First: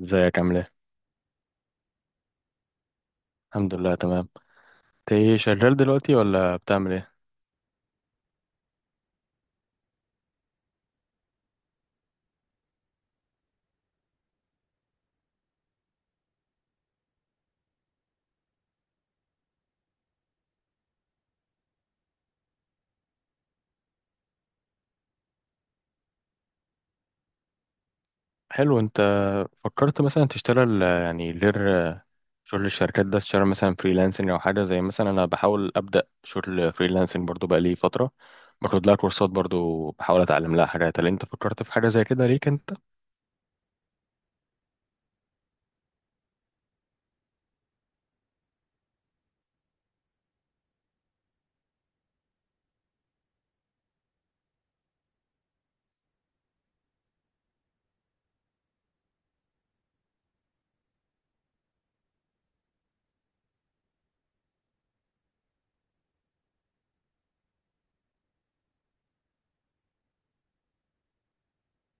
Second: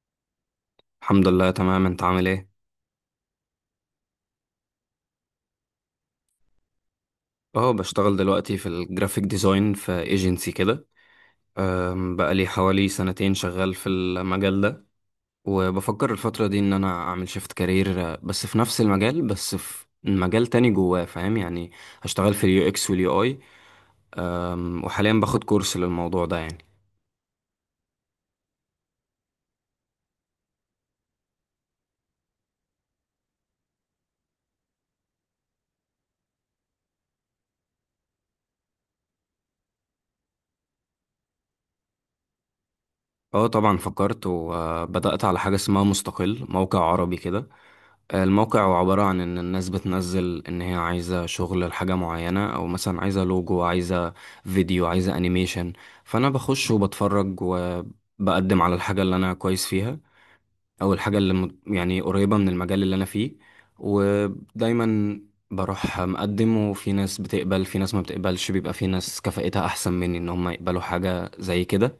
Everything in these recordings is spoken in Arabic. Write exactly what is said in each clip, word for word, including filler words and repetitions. ازيك عامل ايه؟ الحمد لله تمام. انت عامل ايه؟ الحمد لله تمام. انت ايه شغال دلوقتي ولا بتعمل ايه؟ اه، بشتغل دلوقتي في الجرافيك ديزاين في ايجنسي كده. أم، بقالي حوالي سنتين شغال في المجال ده، وبفكر الفترة دي ان انا اعمل شيفت كارير، بس في نفس المجال، بس في مجال تاني جواه، فاهم يعني. هشتغل في اليو اكس واليو اي، وحاليا باخد كورس للموضوع ده يعني. حلو. انت فكرت مثلا تشتغل آه، يعني غير آه، شغل الشركات ده، تشتغل مثلا فريلانسنج او حاجه؟ زي مثلا انا بحاول ابدا شغل فريلانسنج برضو، بقالي فتره باخد لها كورسات، برضو بحاول اتعلم لها حاجات. هل انت فكرت في حاجه زي كده ليك انت؟ اه طبعا فكرت، وبدأت على حاجة اسمها مستقل، موقع عربي كده. الموقع هو عبارة عن إن الناس بتنزل إن هي عايزة شغل لحاجة معينة، أو مثلا عايزة لوجو، عايزة فيديو، عايزة أنيميشن. فأنا بخش وبتفرج وبقدم على الحاجة اللي أنا كويس فيها، أو الحاجة اللي مت- يعني قريبة من المجال اللي أنا فيه. ودايما بروح مقدم، وفي ناس بتقبل، في ناس ما بتقبلش، بيبقى في ناس كفاءتها أحسن مني إن هم يقبلوا حاجة زي كده.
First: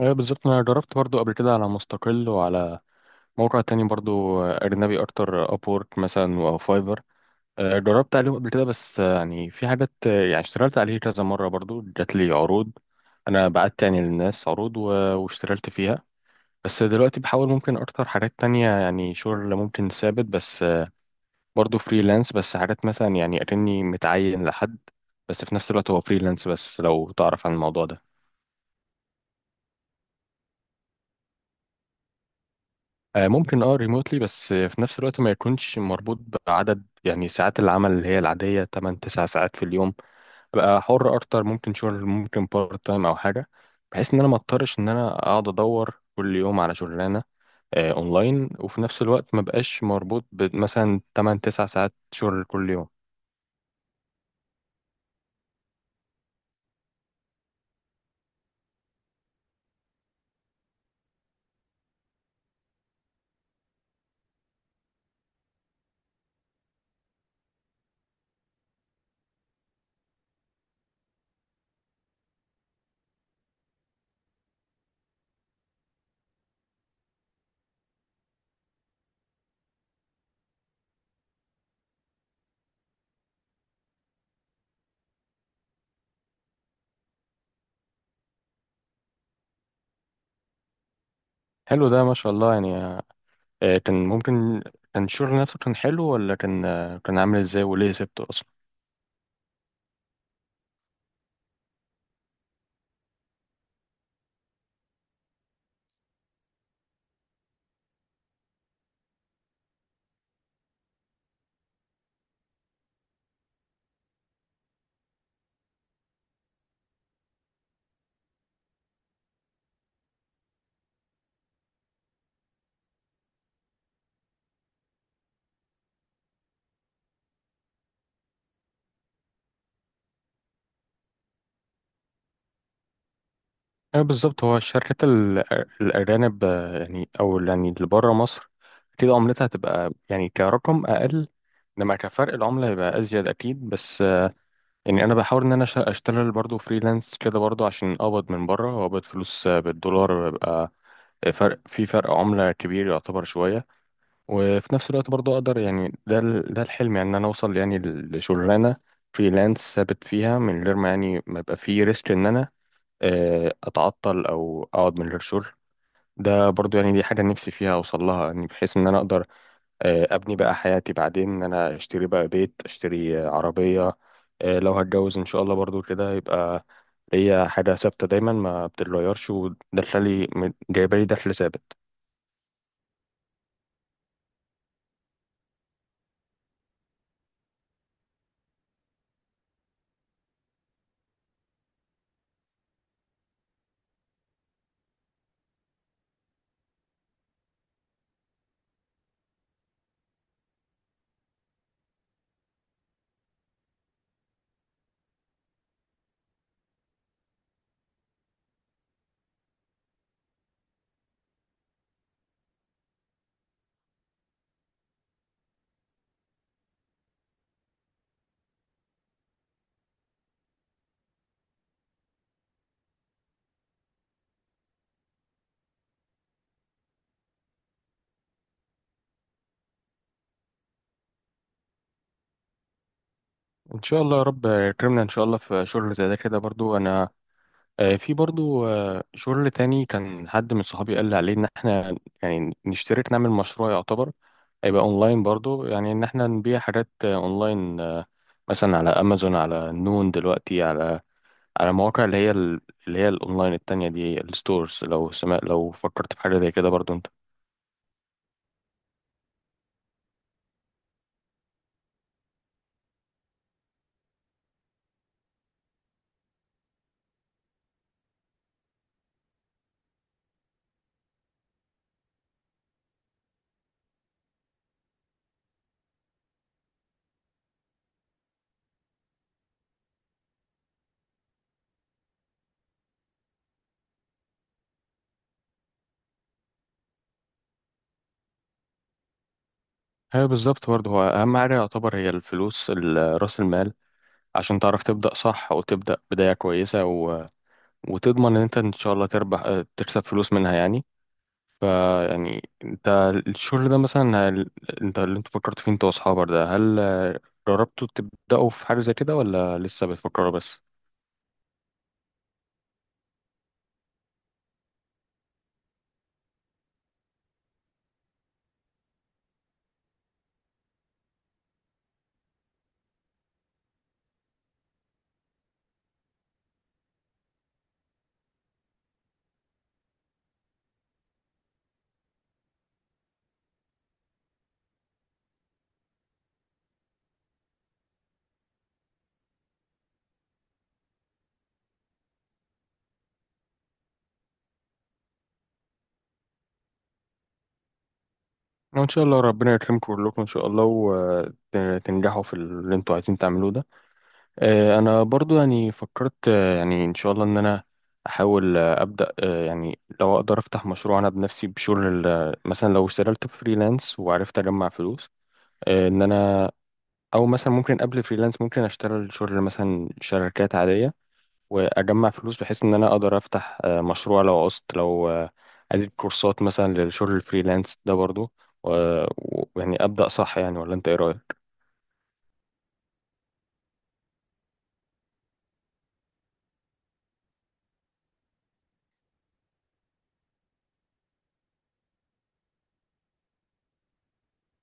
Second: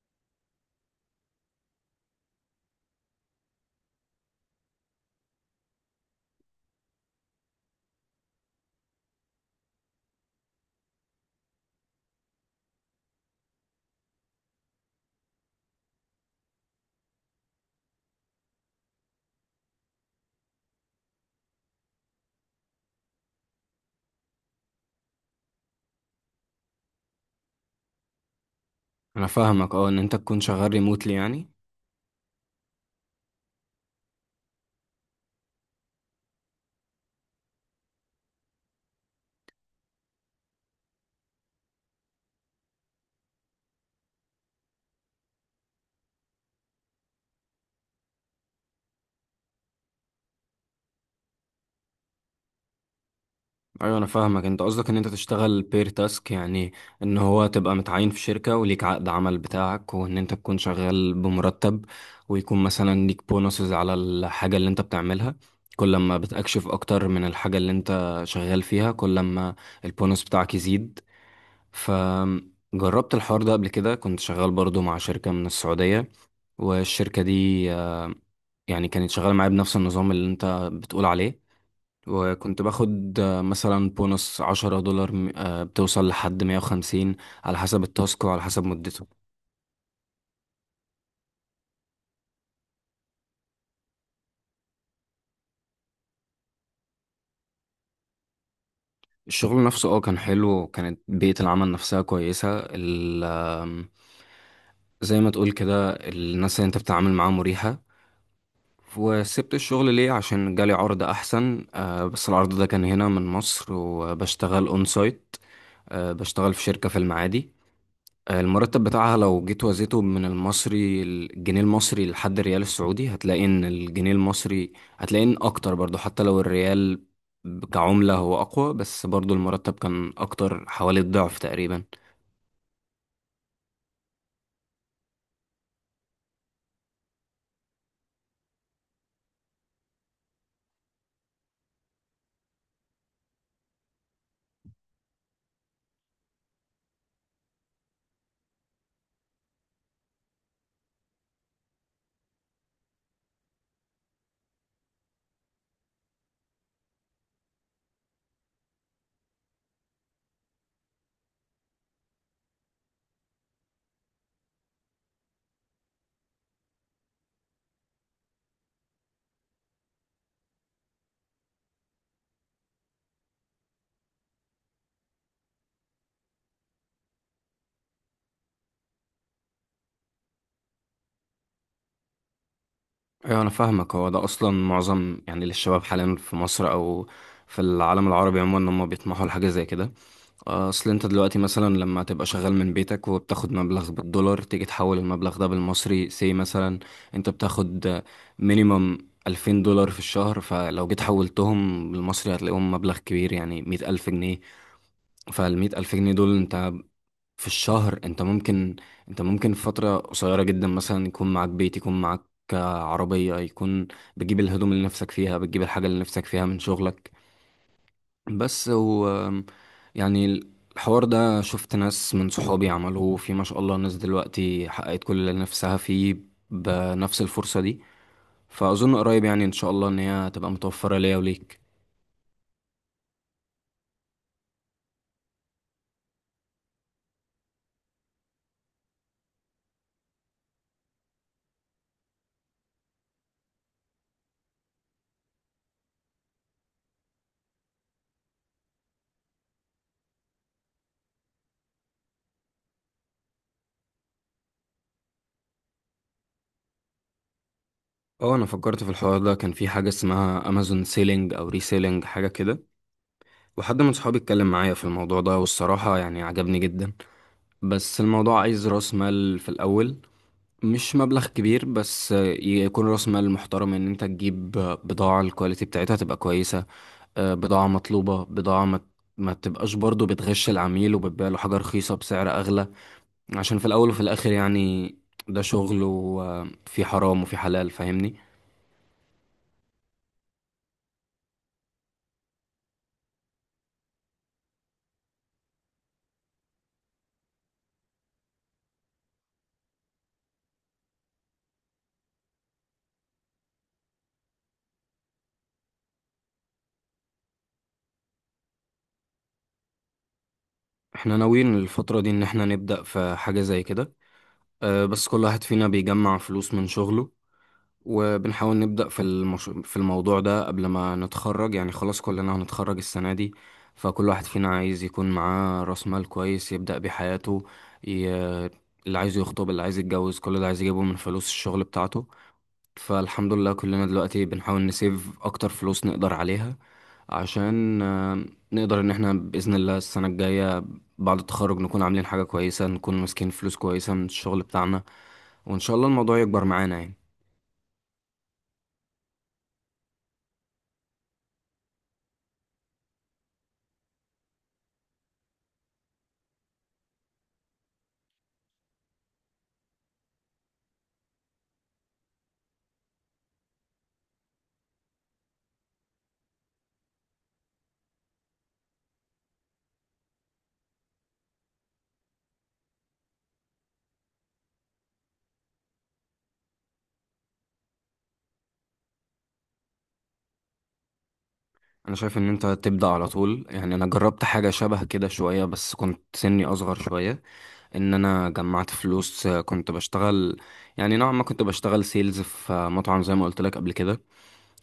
ايه بالظبط، انا جربت برضو قبل كده على مستقل وعلى موقع تاني برضو، آه، اجنبي اكتر، ابورك مثلا او فايفر. آه، جربت عليهم قبل كده، بس آه، يعني في حاجات آه، يعني اشتغلت عليه كذا مرة، برضو جات لي عروض. أنا بعت يعني للناس عروض و- واشتغلت فيها. بس دلوقتي بحاول ممكن أكتر حاجات تانية، يعني شغل ممكن ثابت، بس آه، برضو فريلانس، بس حاجات مثلا يعني أكني متعين لحد، بس في نفس الوقت هو فريلانس. بس لو تعرف عن الموضوع ده، أنا فاهمك، أه، إن أنت تكون شغال ريموتلي يعني. آه، ممكن اه ريموتلي، بس آه، في نفس الوقت ما يكونش مربوط بعدد يعني ساعات العمل اللي هي العادية، ثمانية 9 ساعات في اليوم. ابقى حر اكتر، ممكن شغل ممكن بارت تايم او حاجه، بحيث ان انا ما اضطرش ان انا اقعد ادور كل يوم على شغلانه آه، اونلاين، وفي نفس الوقت ما بقاش مربوط بمثلا ثمانية 9 ساعات شغل كل يوم. ايوه انا فاهمك، انت قصدك ان انت تشتغل بير تاسك يعني، ان هو تبقى متعين في شركة وليك عقد عمل بتاعك، وان انت تكون شغال بمرتب، ويكون مثلا ليك بونصز على الحاجة اللي انت بتعملها. كل ما بتكشف اكتر من الحاجة اللي انت شغال فيها، كل ما البونص بتاعك يزيد. فجربت الحوار ده قبل كده، كنت شغال برضو مع شركة من السعودية، والشركة دي آه، يعني كانت شغالة معايا بنفس النظام اللي انت بتقول عليه. وكنت باخد آه، مثلا بونص عشرة دولار م- آه، بتوصل لحد مية وخمسين، على حسب التاسك وعلى حسب مدته. حلو ده، ما شاء الله يعني. آه، كان ممكن، كان الشغل نفسه كان حلو ولا كان آه، كان عامل ازاي؟ وليه سبته اصلا؟ الشغل نفسه اه كان حلو، وكانت بيئة العمل نفسها كويسة. ال آم، زي ما تقول كده، الناس اللي انت بتتعامل معاها مريحة. وسبت الشغل ليه؟ عشان جالي عرض احسن، آه، بس العرض ده كان هنا من مصر، وبشتغل اون سايت. آه، بشتغل في شركة في المعادي. المرتب بتاعها لو جيت وزيته من المصري، الجنيه المصري لحد الريال السعودي، هتلاقي ان الجنيه المصري، هتلاقي ان اكتر برضو. حتى لو الريال كعملة هو اقوى، بس برضو المرتب كان اكتر، حوالي الضعف تقريبا. آه، بالظبط، هو الشركات ال- الاجانب، آه، يعني او يعني اللي بره مصر، اكيد عملتها هتبقى يعني كرقم اقل، لما كفرق العملة هيبقى أزيد أكيد. بس يعني انا بحاول ان انا أش- اشتغل برضو فريلانس كده برضو، عشان اقبض من بره واقبض فلوس بالدولار، بيبقى فرق في فرق عملة كبير يعتبر شوية. وفي نفس الوقت برضو اقدر يعني، ده ال- ده الحلم يعني، ان انا اوصل يعني لشغلانة فريلانس ثابت فيها، من غير ما يعني ما يبقى في ريسك ان انا آه، اتعطل او اقعد من غير شغل. ده برضو يعني دي حاجة نفسي فيها اوصل لها، يعني بحيث ان انا اقدر آه، ابني بقى حياتي بعدين، ان انا اشتري بقى بيت، اشتري آه، عربية، آه، لو هتجوز ان شاء الله برضو كده، يبقى هي حاجة ثابتة دايما ما بتتغيرش، ودخلي جايبالي دخل ثابت. ايوه انا فاهمك، هو ده اصلا معظم يعني للشباب حاليا في مصر او في العالم العربي عموما، ان هم بيطمحوا لحاجه زي كده. اصل انت دلوقتي مثلا لما تبقى شغال من بيتك، وبتاخد مبلغ بالدولار، تيجي تحول المبلغ ده بالمصري سي مثلا. انت بتاخد مينيمم ألفين دولار في الشهر، فلو جيت حولتهم بالمصري هتلاقيهم مبلغ كبير، يعني مية ألف جنيه. فالمية ألف جنيه دول، انت في الشهر انت ممكن، انت ممكن في فترة قصيرة جدا مثلا يكون معاك بيت، يكون معاك عربية، يكون بتجيب الهدوم اللي نفسك فيها، بتجيب الحاجة اللي نفسك فيها من شغلك بس. و يعني الحوار ده شفت ناس من صحابي عملوه، في ما شاء الله ناس دلوقتي حققت كل اللي نفسها فيه بنفس الفرصة دي. فأظن قريب يعني إن شاء الله إن هي تبقى متوفرة ليا وليك. ان شاء الله يا رب يكرمنا ان شاء الله في شغل زي ده كده برضو. انا آه، في برضو آه، شغل تاني، كان حد من صحابي قال لي عليه ان احنا يعني نشترك نعمل مشروع يعتبر هيبقى اونلاين برضو، يعني ان احنا نبيع حاجات آه، اونلاين، آه، مثلا على امازون، على نون دلوقتي، على على مواقع اللي هي ال- اللي هي الاونلاين التانية دي، الستورز. لو سمع لو فكرت في حاجة زي كده برضو انت؟ اه، أنا فكرت في الحوار ده، كان في حاجة اسمها أمازون سيلينج أو ريسيلينج، حاجة كده. وحد من صحابي اتكلم معايا في الموضوع ده، والصراحة يعني عجبني جدا. بس الموضوع عايز راس مال في الأول، مش مبلغ كبير، بس يكون راس مال محترم، ان انت تجيب بضاعة الكواليتي بتاعتها تبقى كويسة. آه، بضاعة مطلوبة، بضاعة ما ما تبقاش برضو بتغش العميل وبتبيع له حاجة رخيصة بسعر أغلى، عشان في الأول وفي الآخر يعني ده شغل، وفي حرام وفي حلال، فاهمني. هي بالظبط برضو، هو اهم حاجة يعتبر هي الفلوس، ال- راس المال، عشان تعرف تبدأ صح وتبدأ بداية كويسة، و... وتضمن ان انت ان شاء الله تربح، اه، تكسب فلوس منها يعني. فيعني انت الشغل ده مثلا، هل... انت اللي انت فكرت فيه انت واصحابك ده، هل اه، جربتوا تبدأوا في حاجة زي كده ولا لسه بتفكروا بس؟ احنا ناويين الفترة دي ان احنا نبدأ في حاجة زي كده. آه، بس كل واحد فينا بيجمع فلوس من شغله، وبنحاول نبدأ في المش... في الموضوع ده قبل ما نتخرج يعني. خلاص كلنا هنتخرج السنة دي، فكل واحد فينا عايز يكون معاه رأس مال كويس يبدأ بيه حياته. ي... اللي عايز يخطب، اللي عايز يتجوز، كل ده عايز يجيبه من فلوس الشغل بتاعته. فالحمد لله كلنا دلوقتي بنحاول نسيف أكتر فلوس نقدر عليها، عشان آه، نقدر إن احنا بإذن الله السنة الجاية بعد التخرج نكون عاملين حاجة كويسة، نكون ماسكين فلوس كويسة من الشغل بتاعنا، وإن شاء الله الموضوع يكبر معانا يعني. وإن شاء الله ربنا يكرمكم كلكم إن شاء الله، وتنجحوا في اللي أنتوا عايزين تعملوه ده. آه، أنا برضو يعني فكرت، آه، يعني إن شاء الله إن أنا أحاول آه، أبدأ، آه، يعني لو أقدر أفتح مشروع أنا بنفسي بشغل ال- مثلا لو اشتغلت فريلانس وعرفت أجمع فلوس، آه، إن أنا أو مثلا ممكن قبل فريلانس ممكن أشتغل شغل مثلا شركات عادية، واجمع فلوس بحيث ان انا اقدر افتح آه، مشروع لو عوزت، لو آه، اديت كورسات مثلا للشغل الفريلانس ده برضو. ويعني ابدا صح يعني، ولا انت ايه رايك؟ انا شايف ان انت تبدا على طول يعني. انا جربت حاجه شبه كده شويه، بس كنت سني اصغر شويه. ان انا جمعت فلوس، آه، كنت بشتغل، يعني نوعا ما كنت بشتغل سيلز في آه، مطعم، زي ما قلت لك قبل كده.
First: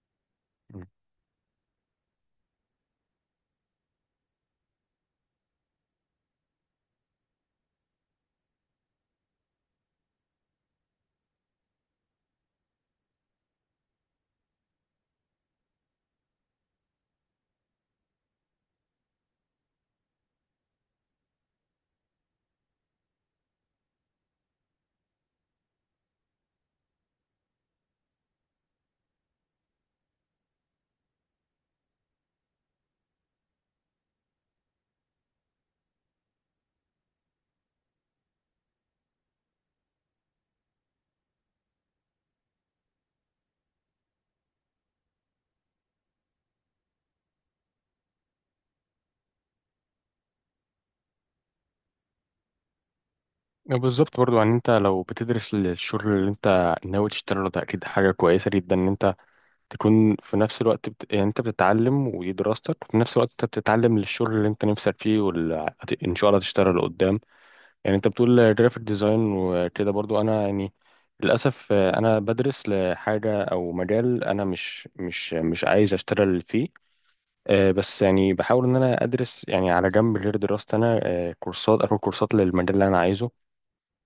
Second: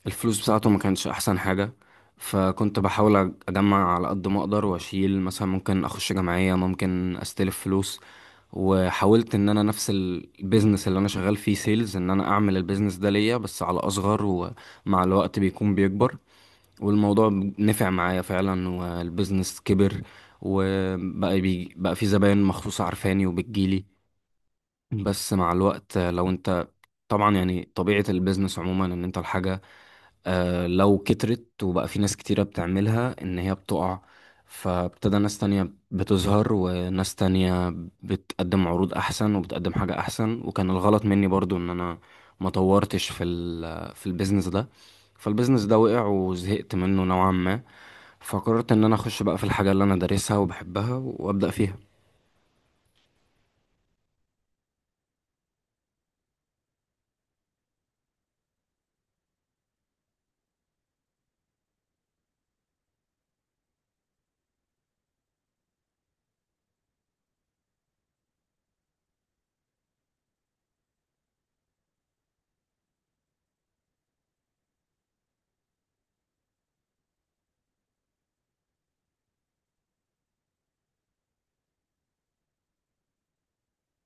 الفلوس بتاعته ما مم. كانتش احسن حاجه، فكنت بحاول أج- اجمع على قد ما اقدر، واشيل مثلا، ممكن اخش جمعيه، ممكن استلف فلوس. وحاولت ان انا نفس البيزنس اللي انا شغال فيه سيلز، ان انا اعمل البيزنس ده ليا، بس على اصغر، ومع الوقت بيكون بيكبر. والموضوع نفع معايا فعلا، والبيزنس كبر، وبقى بي بقى في زباين مخصوصة عارفاني وبتجيلي. بس مع الوقت آه، لو انت، طبعا يعني طبيعة البيزنس عموما ان انت الحاجة آه، لو كترت وبقى في ناس كتيرة بتعملها ان هي بتقع. فابتدى ناس تانية بتظهر، وناس تانية بتقدم عروض احسن، وبتقدم حاجة احسن. وكان الغلط مني برضو ان انا ما طورتش في ال في البيزنس ده. فالبيزنس ده وقع، وزهقت منه نوعا ما. فقررت ان انا اخش بقى في الحاجه اللي انا دارسها وبحبها وابدا فيها. بالظبط، برضو يعني انت لو بتدرس للشغل اللي انت ناوي تشتغله ده، اكيد حاجه كويسه جدا ان انت تكون في نفس الوقت بت... يعني انت بتتعلم ودي دراستك، وفي نفس الوقت انت بتتعلم للشغل اللي انت نفسك فيه وال... هت- ان شاء الله تشتغل. يعني انت بتقول جرافيك ديزاين وكده، برضو انا يعني للاسف آه، انا بدرس لحاجه او مجال انا مش مش مش عايز اشتغل فيه. آه، بس يعني بحاول ان انا ادرس يعني على جنب غير دراستي انا، آه، كورسات، اخد كورسات للمجال اللي انا عايزه.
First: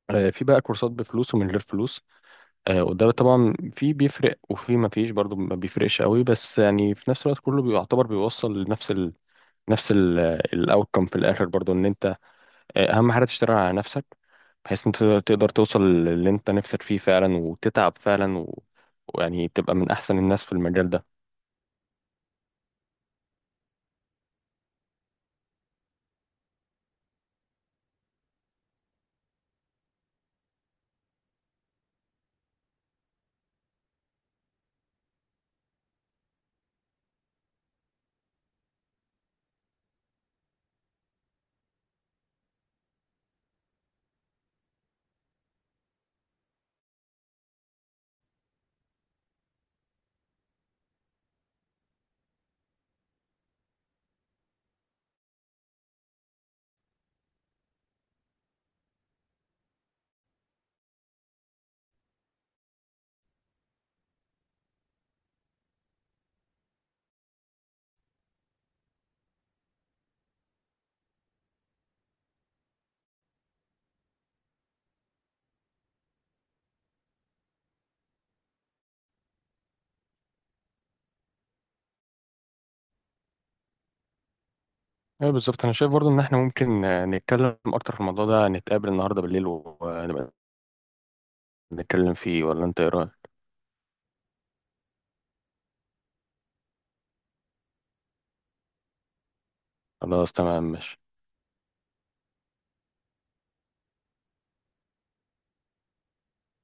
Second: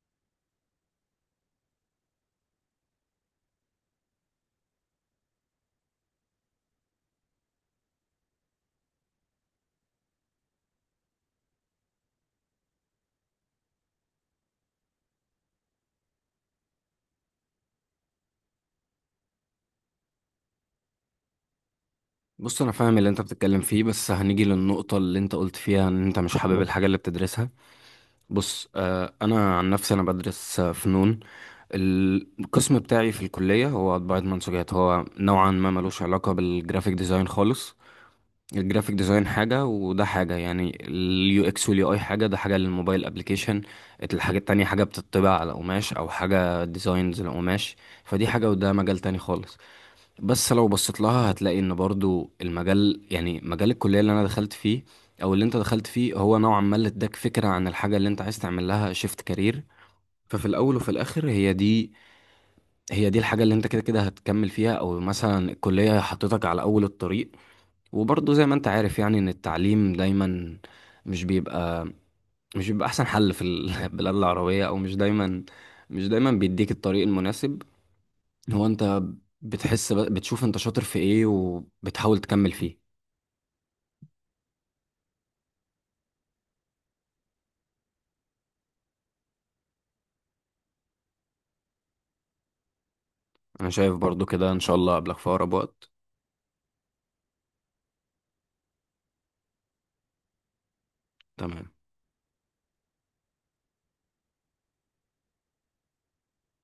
آه، في بقى كورسات بفلوس ومن غير فلوس. آه، وده طبعا في بيفرق وفي ما فيش، برضو ما بيفرقش قوي، بس يعني في نفس الوقت كله بيعتبر بيوصل لنفس ال نفس الاوتكم في الاخر، برضو ان انت اهم حاجه تشتغل على نفسك، بحيث انت تقدر توصل للي انت نفسك فيه فعلا وتتعب فعلا و... ويعني تبقى من احسن الناس في المجال ده. بص، انا فاهم اللي انت بتتكلم فيه، بس هنيجي للنقطه اللي انت قلت فيها ان انت مش حابب الحاجه اللي بتدرسها. بص، آه، انا عن نفسي انا بدرس آه، فنون. القسم بتاعي في الكليه هو طباعه منسوجات، هو نوعا ما ملوش علاقه بالجرافيك ديزاين خالص. الجرافيك ديزاين حاجه، وده حاجه يعني. اليو اكس واليو اي حاجه، ده حاجه للموبايل ابلكيشن. الحاجه التانية حاجه بتطبع على قماش، او حاجه ديزاينز لقماش. فدي حاجه، وده مجال تاني خالص. بس لو بصيت لها هتلاقي ان برضو المجال، يعني مجال الكلية اللي انا دخلت فيه او اللي انت دخلت فيه، هو نوعا ما اللي اداك فكرة عن الحاجة اللي انت عايز تعمل لها شيفت كارير. ففي الاول وفي الاخر هي دي هي دي الحاجة اللي انت كده كده هتكمل فيها، او مثلا الكلية حطيتك على اول الطريق. وبرضو زي ما انت عارف يعني، ان التعليم دايما مش بيبقى مش بيبقى احسن حل في البلاد العربية، او مش دايما، مش دايما بيديك الطريق المناسب. هو انت بتحس ب- بتشوف انت شاطر في ايه وبتحاول تكمل فيه. ايوه بالظبط، انا شايف برضو ان احنا ممكن آه، نتكلم اكتر في الموضوع ده، نتقابل النهارده بالليل ونبقى نتكلم فيه، ولا انت ايه رايك؟ انا شايف برضو كده، ان شاء الله قبلك في اقرب وقت. خلاص تمام ماشي. تمام.